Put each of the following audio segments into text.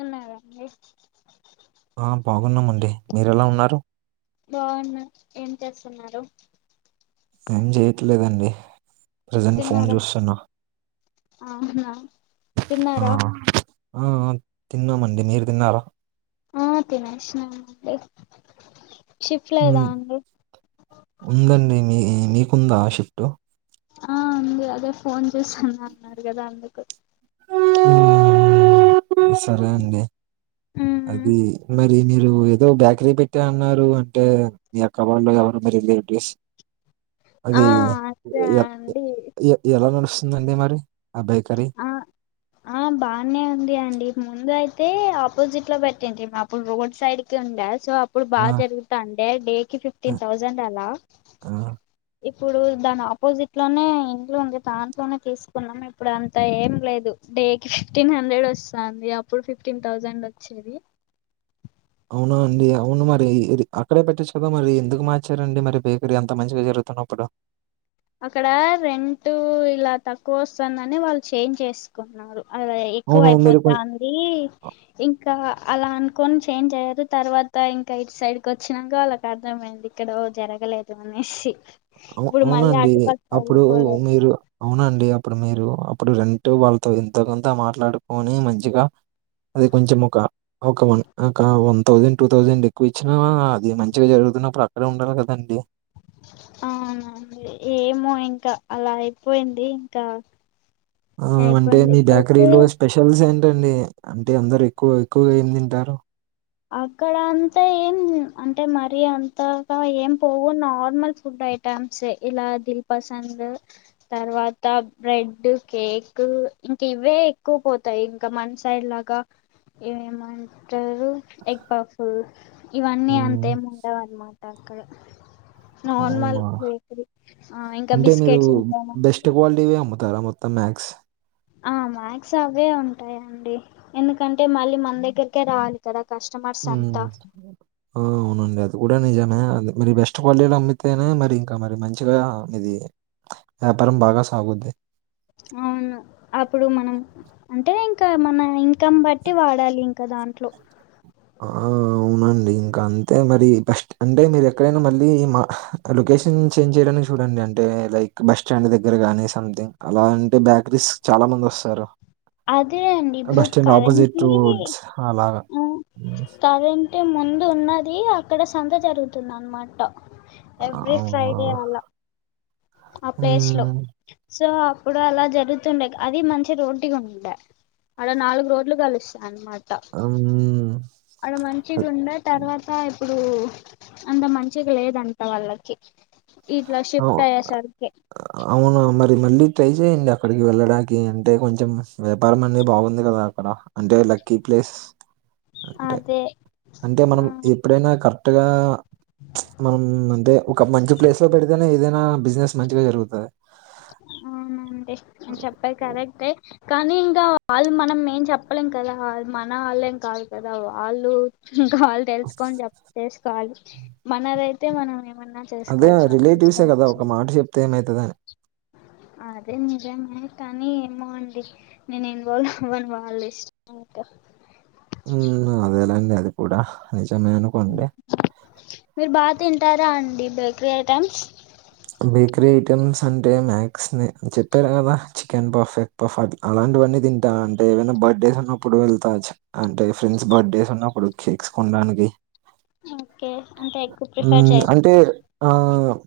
ఉన్నారండి ఆ బాగున్నామండి మీరెలా ఉన్నారు బాగున్నా ఏం చేస్తున్నారు ఏం జేయట్లేదండి తిన్నారా అవునా ఆ! తిన్నారా ఆ ఆ తిన్నామండి మీరు తిన్నారా ఆ తినేసిన అండీ షిఫ్ట్ లేదా హ్మ్. అండి ఉందండి మీ మీకుందా షిఫ్ట్ ఆ ఉంది అదే ఫోన్ చేసిన్నా అన్నారు కదా అందుకు సరే అండి మ్మ్ అది మీరు ఏదో బ్యాకరీ పెట్టే అన్నారు అంటే మీ అక్క వాళ్ళ ఎవరు మీ రిలేటివ్స్ [inaudible] అది ఆ అదే అండి ఇయ ఎలా నడుస్తుంది అండి మరి ఆ బేకరి ఆ ఆ బానే ఉంది అండి ముందు అయితే ఆపోజిట్లో పెట్టింటిమి అప్పుడు రోడ్ సైడ్కి ఉండా సో ఇప్పుడు ఆ! బాగా జరుగుతాండే డేకి ఆ! ఫిఫ్టీన్ థౌజండ్ అలా ఆ! ఇప్పుడు దాని ఆపోజిట్లోనే ఇంట్లో ఉంది దాంట్లోనే తీసుకున్నాం ఇప్పుడు అంత ఏం లేదు డేకి ఫిఫ్టీన్ హండ్రెడ్ వస్తాంది అప్పుడు ఫిఫ్టీన్ థౌజండ్ వచ్చేది అవున అండి అవును మరి అక్కడే పెట్టిచ్చు కదా మరి ఎందుకు మార్చారండి మరి బేకరీ అంత మంచిగా జరుగుతున్నప్పుడు అక్కడ రెంట్ ఇలా తక్కువ వస్తుందని వాళ్ళు చేంజ్ చేసుకున్నారు అలా ఎక్కువ అవును. మీరు కొం అయిపోతాంది ఇంకా అలా అనుకొని చేంజ్ అయ్యారు తర్వాత ఇంక ఇటు సైడ్కి వచ్చినంక వాళ్కు అర్థమైంది ఇక్కడో జరగలేదు అనేసి ఇప్పుడు మళ్ళీ హౌఅవునండి అటుపక్క అప్పుడు వెళ్ళిపోలేదు మీరు అవునండి అప్పుడు మీరు అప్పుడు రెంటూ వాళ్ళతో ఎంతో కొంత మాట్లాడుకొని మంచిగా అది కొంచ ముఖ ఒక వన్ ఒక వన్ థౌజండ్ టూ థౌజండ్ ఎక్కువ ఇచ్చినా అది మంచిగా జరుగుతున్నప్పుడు అక్కడే ఉండాలి కదండి అవునండి ఏమో ఇంకా అలా అయిపోయింది ఇంకా అంటే అయిపోయింది మీ ఓకే బేకరీలో స్పెషల్స్ ఏంటండి అంటే అందరు ఎక్కువ ఎక్కువగా ఏం తింటారు అక్కడ అంత ఏం అంటే మరి అంతల ఏం పోవు నార్మల్ ఫుడ్‌ ఐటమ్ ంటస్ ఇలా దిల్ పసంద్స్ తర్వాత బ్రెడ్ కేక్ ఇంకా ఇవే ఎక్కువపోతయి ఇకా మన సైడ్ లాగా ఏమంటారు ఎగ్ ఫఫు ఇవన్నీ హ్మ్. అంతేం ఉండవు అన్నమాట అక్కడ నార్మల్ అవునా! బేకరీ ఆ ఇంకా బిస్కెట్లు ఇంకా మన ఇవే అమ్ముతారా మొత్తం ద మ్యాక్స్ ఆ మ్యాక్స్ అవే ఉంటాయండి ఎందుకంటే మళ్ళీ మన దగ్గరకే రాలి కదా కస్టమర్లు ఉ ఆ అవునండి అది కూడా నిజమే అందుకని బెస్ట్ క్వాలిటీలు అమ్మితేనే మరి ఇంకా మరి మంచిగా ఇది వ్యాపారం బాగా సాగుతుంది ఆ అవును అప్పుడు మనం అంటే ఇంకా మన ఇన్కం బట్టి వాడాలి ఇంకా దాంట్లో ఆఆ అవునండి ఇంకా అంతే మరి ఫస్ట్ అంటే మీరు ఎక్కడైనా మళ్ళీ మా లొకేషన్ చేంజ్ చేయడానికి చూడండి అంటే లైక్ బస్స్టాండ్ దగ్గర గానీ సంథింగ్ అలా అంటే బ్యాకరీస్ చాలా మంది వస్తారు అదే అండి ఇప్పుడు అపోజిట్ కరెంట్వి రోడ్స్ అలాగా. హ్మ్. కరెంట్ అంటే ముందు ఉన్నది అక్కడ సంత జరుగుతుంది అనమాట ఆ! ఎవ్రీ ఫ్రైడే అలా ఆ ప్లేస్లో హ్మ్. సో అప్పుడు అలా జరుగుతుండే అది మంచి రూట్గా ఉండే అడ నాలుగు రోడ్లు కలుస్తాయన్నమాట అవు అడ మంచిగా ఉండే తర్వాత ఇప్పుడు అంత మంచిగా లేదంటా వాళ్ళకి ఇట్లా ఆ! షిఫ్ట్ అయ్యే సరే అవునా మరి మళ్ళీ ట్రై చేయండి అక్కడికి వెళ్ళడానికి అంటే కొంచెం వ్యాపారం అనేది బాగుంది కదా అక్కడ అంటే లక్కీ ప్లేస్ అంటే, అదే అంటే మనం ఆ! ఎప్పుడైనా కరెక్ట్గా మనం అంటే ఒక మంచి ప్లేస్లో పెడితేనే ఏదైనా బిజినెస్ మంచిగా జరుగుతుంది అవునండి మీరు చెప్పేది కరెక్టే కానీ ఇంకా వాళ్ళు మనం మేం చెప్పలేం కదా మనవాళ్ళు ఏం కాదు కదా వాళ్ళు ఇంకా వాళ్ళు తెలుసుకొని చెప్పితే చేసుకోవాలి మనదైతే మనం ఏమన్నా అదే చేసుకోవచ్చు మనకి రిలేటివ్స్ ఇష్టం కదా ఒక వచ్చింది మాట చెప్తే ఏమవుతుందని అదే నిజమే కానీ ఏమోండి నేను ఇన్వాల్వ్ అవ్వను వాళ్ళ ఇష్టం ఉ అదేలెండి అది కూడా నిజమే అనుకోండి మీరు బాగా తింటారా అండి బ్రేకరీ ఐటైమ్స్ బేకరీ ఐటెమ్స్ అంటే మ్యాథ్స్ ని చెప్పారు కదా చికెన్ ఫఫ్ పఫ్ అట్ల్ అలాంటివన్నీ తింటా అంటే ఏవైనా బర్త్డేస్ ఉన్నప్పుడు వెళ్తా అంటే ఫ్రెండ్స్ బర్త్డేస్ ఉన్నప్పుడు కేక్స్ కొనడానికి ఓకే అంటె ఎక్కువ ప్రిఫర్ చేయరు అంటే ఆ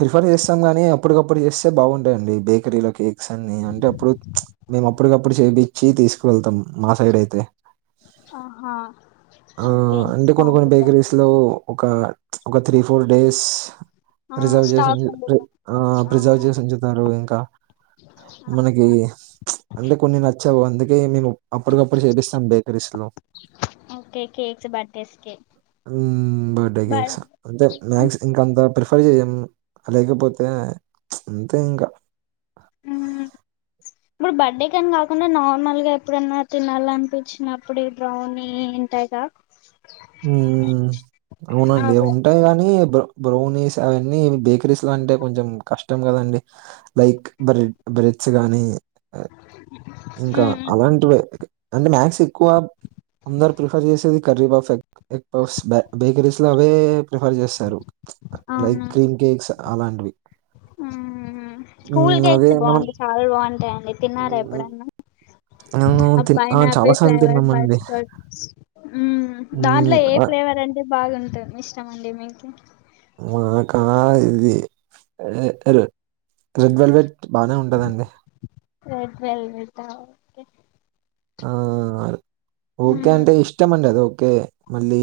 ప్రిఫర్ చేస్తాం గానీ అప్పటికప్పుడు చేస్తే బాగుంటాయండి బేకరీలోకేక్ స్ అన్ని అంటే అప్పుడు మేము అప్పటికప్పుడు చేపిచ్చి తీసుకు వెళ్తాం మా సైడ్ అయితే ఆ ఓకే ఇన్స్టాంట్ వా లో ఒక ఒక three four days reserve stock చేసింది ఉండిద్ది ఆ ప్రిజర్వ్ చేసి ఉంచుతారు ఇంకా మనకి ఆ, అంటే కొన్ని నచ్చవు అందుకే మేము అప్పటికప్పుడు చేపిస్తాం బేకరీస్ లో ఓకే కేక్స్ బర్త్డేస్ కి హూ బర్డే బ కేక్స్ అంటే మాక్స్ ఇంక అంత ప్రిఫర్ చేయము లేకపోతే అంతే ఇంకా ఆఆ ఇప్పుడు బర్త్డే కాని కాకుండా నార్మల్ గా ఎప్పుడనా తినాలనిపిచినప్పుడు బ్రౌనీ ఉంటాయిగా ఊ అవునండి అవే ఉంటాయి గాని బ్రవ్ బ్రౌనీస్ అవన్నీ బేకరీస్ లో అంటే కొంచెం కష్టం కదండి లైక్ బ్రెడ్ బ్రెడ్స్ గాని ఇంకా మ్మ్ అలాంటివే అంటే మాక్స్ ఎక్కువ అందరు ప్రిఫర్ చేసేది కర్రీపఫ్ ఎ ఎగ్ పఫ్ బేకరీస్ లో అవే ప్రిఫర్ చేస్తారు లైట్ అవును క్రీమ్ కేక్స్ అలాంటివి మ్మ్ ఉ స్కూల్ అదే కేక్స్ మనం బాగుంటాయి చాలా బాంటాయండి తిన్నారా మ్మ్, ఎప్పుడన్నా ఆ తిన్ చాలా పైనాపిల్ సార్లు ఫ్లేవర్ బటర్ తిన్నామండి స్కాచ్ ఊ దాంట్లో మ్మ్, ఏ ఆ, ఫ్లేవర్ అంటే బాగుంటుంది ఇష్టమండి మీకీ నాకా ఇది ఏ హే రెడ్ వెల్వెట్ బానే ఉంటదండి రెడ్ వెల్వెట్ ఆ ఓకే ఆ ఓకే మ్మ్ అంటే ఇష్టమండి అది ఓకే మళ్ళీ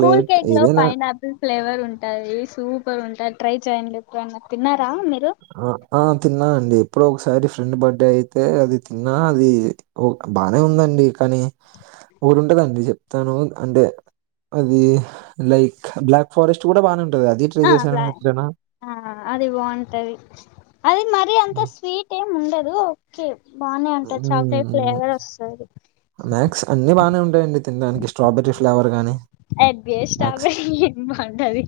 కూల్ కేక్ లో ఏదైనా పైనాపిల్ ఫ్లేవర్ ఉంటాది సూపర్ ఉంటాది ట్రై చేయండి ఎప్పుడన్న తిన్నారా మీరు ఆ ఆ తిన్నా అండి ఎప్పుడో ఒకసారి ఫ్రెండ్ బర్త్డే అయితే అది తిన్నా అది ఓ బానే ఉందండి కానీ ఊరుంటదండి చెప్తాను అంటే అది లైక్ బ్లాక్ ఫారెస్ట్ కూడా బానే ఉంటది అది ట్రై ఆ చేశారా బ్లా మీరెప్పుడైనా ఆ అది బాంటది అది మరీ అంత హ్మ్. స్వీట్ ఏమి ఉండదు ఓకే బానే ఉంటది చాక్లెట్ ఫ్లేవర్ వస్తది మ్యాక్స్ అన్ని బానే ఉంటాయండి తినడానికి స్ట్రాబెరీ ఫ్లేవర్ గానీ అడ్జస్ట్ అవాలి ఏం బాంటది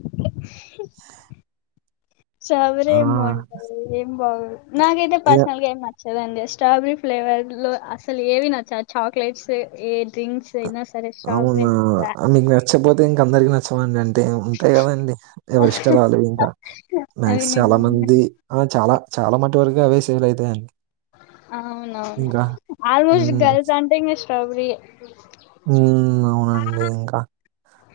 స్ట్రాబెర్రీ ఆ! ఏం బాంటది ఏం బాగోదు నాకైతే యాహ్! పర్సనల్ గా ఏం న చదండి స్ట్రాబెరీ ఫ్లేవర్ లో అసలు ఏవి నచ్చా ఆ చాక్లెట్స్ ఏ డ్రింక్స్ ఐన సరే స్ట్రాబెరి వే నచ్చక్పోతే ఇంక అందరికీ నచ్ చమండి అంటే ఉంటాయి కదండి ఎవరిష్టల్ ఆళ్ళ ఇంకా అది మ్యాక్స్ చాలా నిజమే మంది ఆ చాలా చాలా మటు వరకు అవే సేల్ అయితాయండి అవునవును ఇంకా. ఆల్మోస్ట్ హ్మ్. గర్ల్స్ అంటే ఇంకా స్ట్రాబెరీ ఏ ఉ అవునండి ఇంకా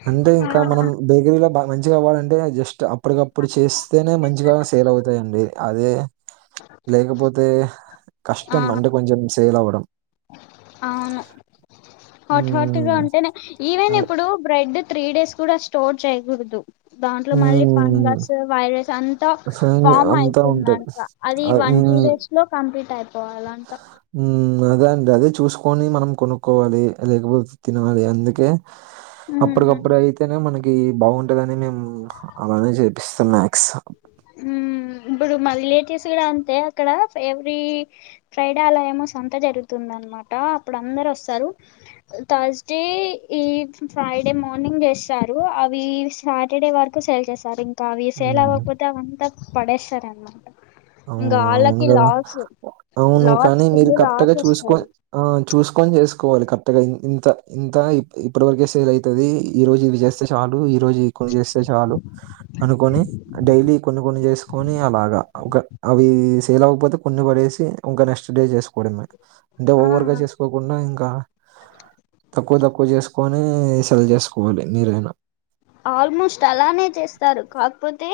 అంటే ఇంకా మనం బేకరీలో బాగా మంచిగా అవ్వాలంటే జస్ట్ అప్పటికప్పుడు చేస్తేనే మంచిగా సేల్ అవుతాయండి అదే లేకపోతే కష్టం ఆ అంటే కొంచెం సేల్ అవ్వడం అవును హాట్ హాట్ గా హ్మ్. ఉంటేనే ఈవెన్ అదే. ఇప్పుడు బ్రెడ్ త్రీ డేస్ కూడా స్టోర్ చేయకూడదు దాంట్లో మళ్ళీ హ్మ్. ఫంగస్ వైరస్ అంతా ఫైనల్ ఫామ్ అంతా ఉంటది. అయితుందంట అది ఆహ్, వన్ టూ హ్మ్. డేస్ లో కంప్లీట్ అయిపోవాలాంట ఉ అదే అండి అదే చూసుకొని మనం కొనుక్కోవాలి అదే రోజు తినాలి అందుకే ఉమ్ అప్పుడుకప్పుడే అయితే అయితేనే మనకి బాగుంటదని మేము అలానే చేపిస్తాం మ్యాక్స్ ఉ ఇప్పుడు మా రిలేటివ్స్ కూడా అంతే అక్కడ ఎవరీ ఫ్రైడే అలా ఏమో సంత జరుగుతుందనమాట అప్పుడు అందరు వస్తారు థర్స్డే ఈ ఫ్రైడే మార్నింగ్ చేస్తారు అవి సాటర్డే వరకు సేల్ చేస్తారు ఇంకా అవి సేల్ హ్మ్. అవ్వకపోతే అవంతా పడేస్తారనమాట ఇంకా అవును అవును వాళ్ళకి కదా లాస్ అవును లాస్ కానీ మీరు ఫుల్ కరెక్ట్ గా లాస్ చూసుకో వస్తాది ఆ చూసుకొని చేసుకోవాలి కరెక్ట్ గా ఇంత ఇంత ఇప్పటి వరకే సెల్ అయితది ఈ రోజు ఇది చేస్త స్తే చాలు ఈ రోజు ఈ కొన్ని చేస్తే చాలు అనుకొని డైలీ కొన్ని కొన్ని చేసుకొని అలాగా ఒక అవి సేల్ అవ్వకపోతే కొన్ని పడేసి ఇంకా నెక్స్ట్ డే చేసుకోవడమే అంటే ఆ ఓవర్ గా చేసు కోకుండా ఇంకా తక్కువ తక్కువ చేసుకొని సేల్ చేసుకోవాలి మీరైనా ఆల్మోస్ట్ అలానే చేస్తారు కాకపోతే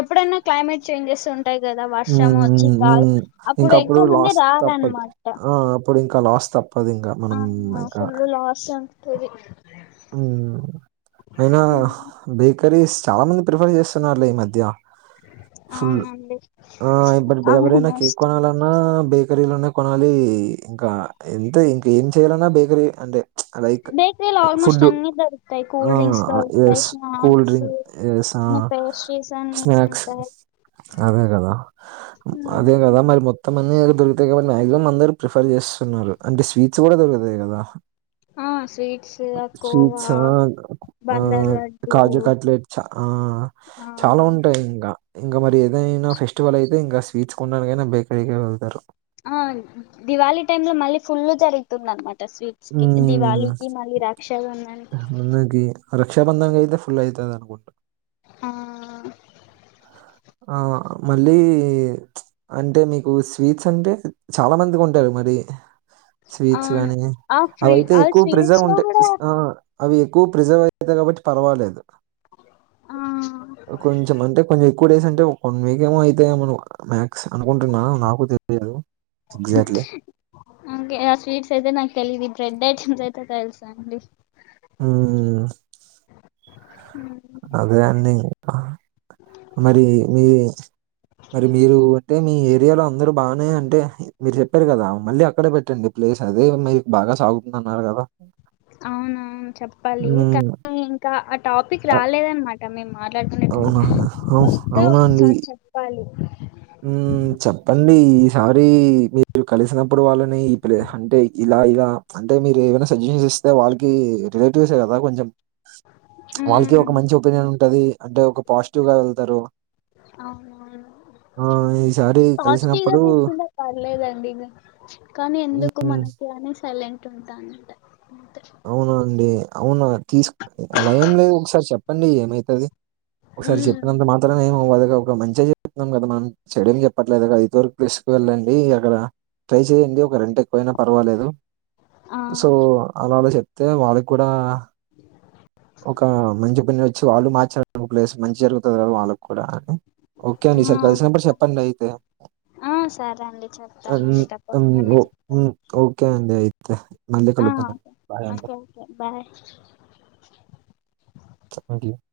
ఎప్పుడైనా క్లైమేట్ చేంజెస్ ఉ ఉంటాయి కదా వర్షం వచ్చి ఉమ్ ఉమ్ గాలి ఇంకా అప్పుడు ఎక్కువ మంది రారనమాట ఇప్పుడు ఇంకా లాస్ట్ తప్పదు ఇంకా మనం ఆ ఇంకా ఫుల్ లాస్ ఉంటాది అయినా బేకరీస్ చాలా మంది ప్రిఫర్ చేస్తున్నారులే ఈ మధ్య ఫుల్ అవునండి ఆ ఇప్పుడు బేకరి లో కేక్ ఆల్మోస్ట్ కొనాల న్నా బేకరీలోనే కొనాలి ఇంకా ఎంత ఇంక ఏం చేయ్యాలన్నా బేకరీ అంటే అలైక్ బేకరీలో ఆల్మోస్ట్ ఫుడ్డు అన్ని దొరుకుతాయి కూల్ డ్రింక్స్ దొరుకుతాయి yes cool snacks drink yes అన్ని పేస్ట్రీస్ అన్ని స్నాక్స్ ఉంటాయి అదే కదా అదే ఉమ్. కదా మరి మొత్తం అన్నీ దొరుకుతాయి కాబట్టి మాక్సిమం అందరు ప్రిఫర్ చేస్తున్నారు అంటే స్వీట్స్ కూడా దొరుకుతాయి కదా హా స్వీట్స్ కోవా స్వీట్స్ ఆ బందర్ లడ్డు కాజు కట్లెట్ చ ఆ చాలా ఆ ఉంటాయి ఇంకా ఇంకా మరి ఏదైనా ఫెస్టివల్ అయితే ఇంకా స్వీట్స్ కొనడానికైనా బేకరికి వెళ్తారు ఆ దీవాలి టైమ్ లో మళ్ళీ ఫుల్లు జరుగుతుందనమాట స్వీట్ దివాలికి మళ్ళీ రక్షాబంధన్ కి అందుకి రక్షా బంధానికి అయితే ఫుల్ అయితది అనుకుంట ఆ ఆ మళ్ళీ అంటే మీకు స్వీట్స్ అంటే చాలా మందికి ఉంటాయి మరి స్వీట్స్ అవును గానీ ఆ ఫ్రీ అవయితే ఆ ఎక్కువ ప్రిసర్వ్ స్వీట్స్ లో ఉంటాయి కూడా ఆ అవి ఎక్కువ ప్రిజర్వ్ అవుతాయి కాబట్టి పర్వాలేదు ఆ కొంచెం అంటే కొంచెం ఎక్కువ డేస్ అంటే ఒక వన్ వీక్ ఏమో అయితయేమో మ్యాక్స్ అనుకుంటున్నా నాకు తెలియదు ఎగ్జాక్ట్లీ స్వీట్స్ అయితే నా తెలిది బ్రెడ్ ఐటెమ్స్ అయితే తెలుసు అండి ఉం అదే అండి ఇంకా మరి మీ మరి మీరు అంటే మీ ఏరియాలో అందరు బానే అంటే మీరు చెప్పారు కదా మళ్ళీ అక్కడే పెట్టండి ప్లేస్ అదే మీరు బాగా సాగుతుందన్నారు కదా అవునా చెప్పాలి హ్మ్. కానీ ఇంకా ఆ టాపిక్ అ రాలేదనమాట మేము మాట్లాడుకునే అవునా? అవు వస్తే ఒకసారి చెప్పాలి ఉం చెప్పండి ఈసారి మీరు కలిసినప్పుడు వాళ్ళని ఈ ప్లే అంటే ఇలా ఇలా అంటే మీరు ఏమైనా సజెషన్ ఇస్తే వాళ్ళకి రిలేటివ్సే కదా కొంచెం వాళ్ళకి ఉమ్ ఒక మంచి ఒపీనియన్ ఉంటది అంటే ఒక పాజిటివ్ గా వెళ్తారు అవునవును ఆ ఈసారి పాజిటివ్ గా కలిసినప్పుడు తీసుకుంటే పర్లేదండి ఇగ కానీ ఎందుకు హ్మ్ మనకి అని సైలెంట్ ఉంటా అంట అంతే అవునా అండి అవునా తీసు అలా ఏం లేదు ఒకసారి చెప్పండి ఏమైతది ఒకసారి చెప్పినంత ఉమ్ మాత్రమే ఏం అవ్వదు గా ఒక మంచిగా చెప్తున్నాం కదా మనం చెడు ఏమ్ చెప్పట్లేదు గా ఇదు వరకు తీసుకు వెళ్ళండి అక్కడ ట్రై చెయండి ఒక రెంట్ ఎక్కువైనా పర్వాలేదు ఆ సో అలానే చెప్తే వాళ్ళకి కూడా ఒక మంచి పని మ వాళ్ళు [unintelligible] మార్చడడం ప్లేస్ మంచిగా జరుగుతుంది కదా వాళ్ళకు కూడా అని ఓకే ఆ అండి ఈ సారీ కలిసినప్పుడు చెప్పండి అయితే ఆ సరే అండి చెప్తానండి తప్పకుండా మీరు ఉం ఓకే అండి అయితే మళ్ళీ ఆ కలుదాం ఓకే ఓకే బాయ్ చపాతి [unintelligible]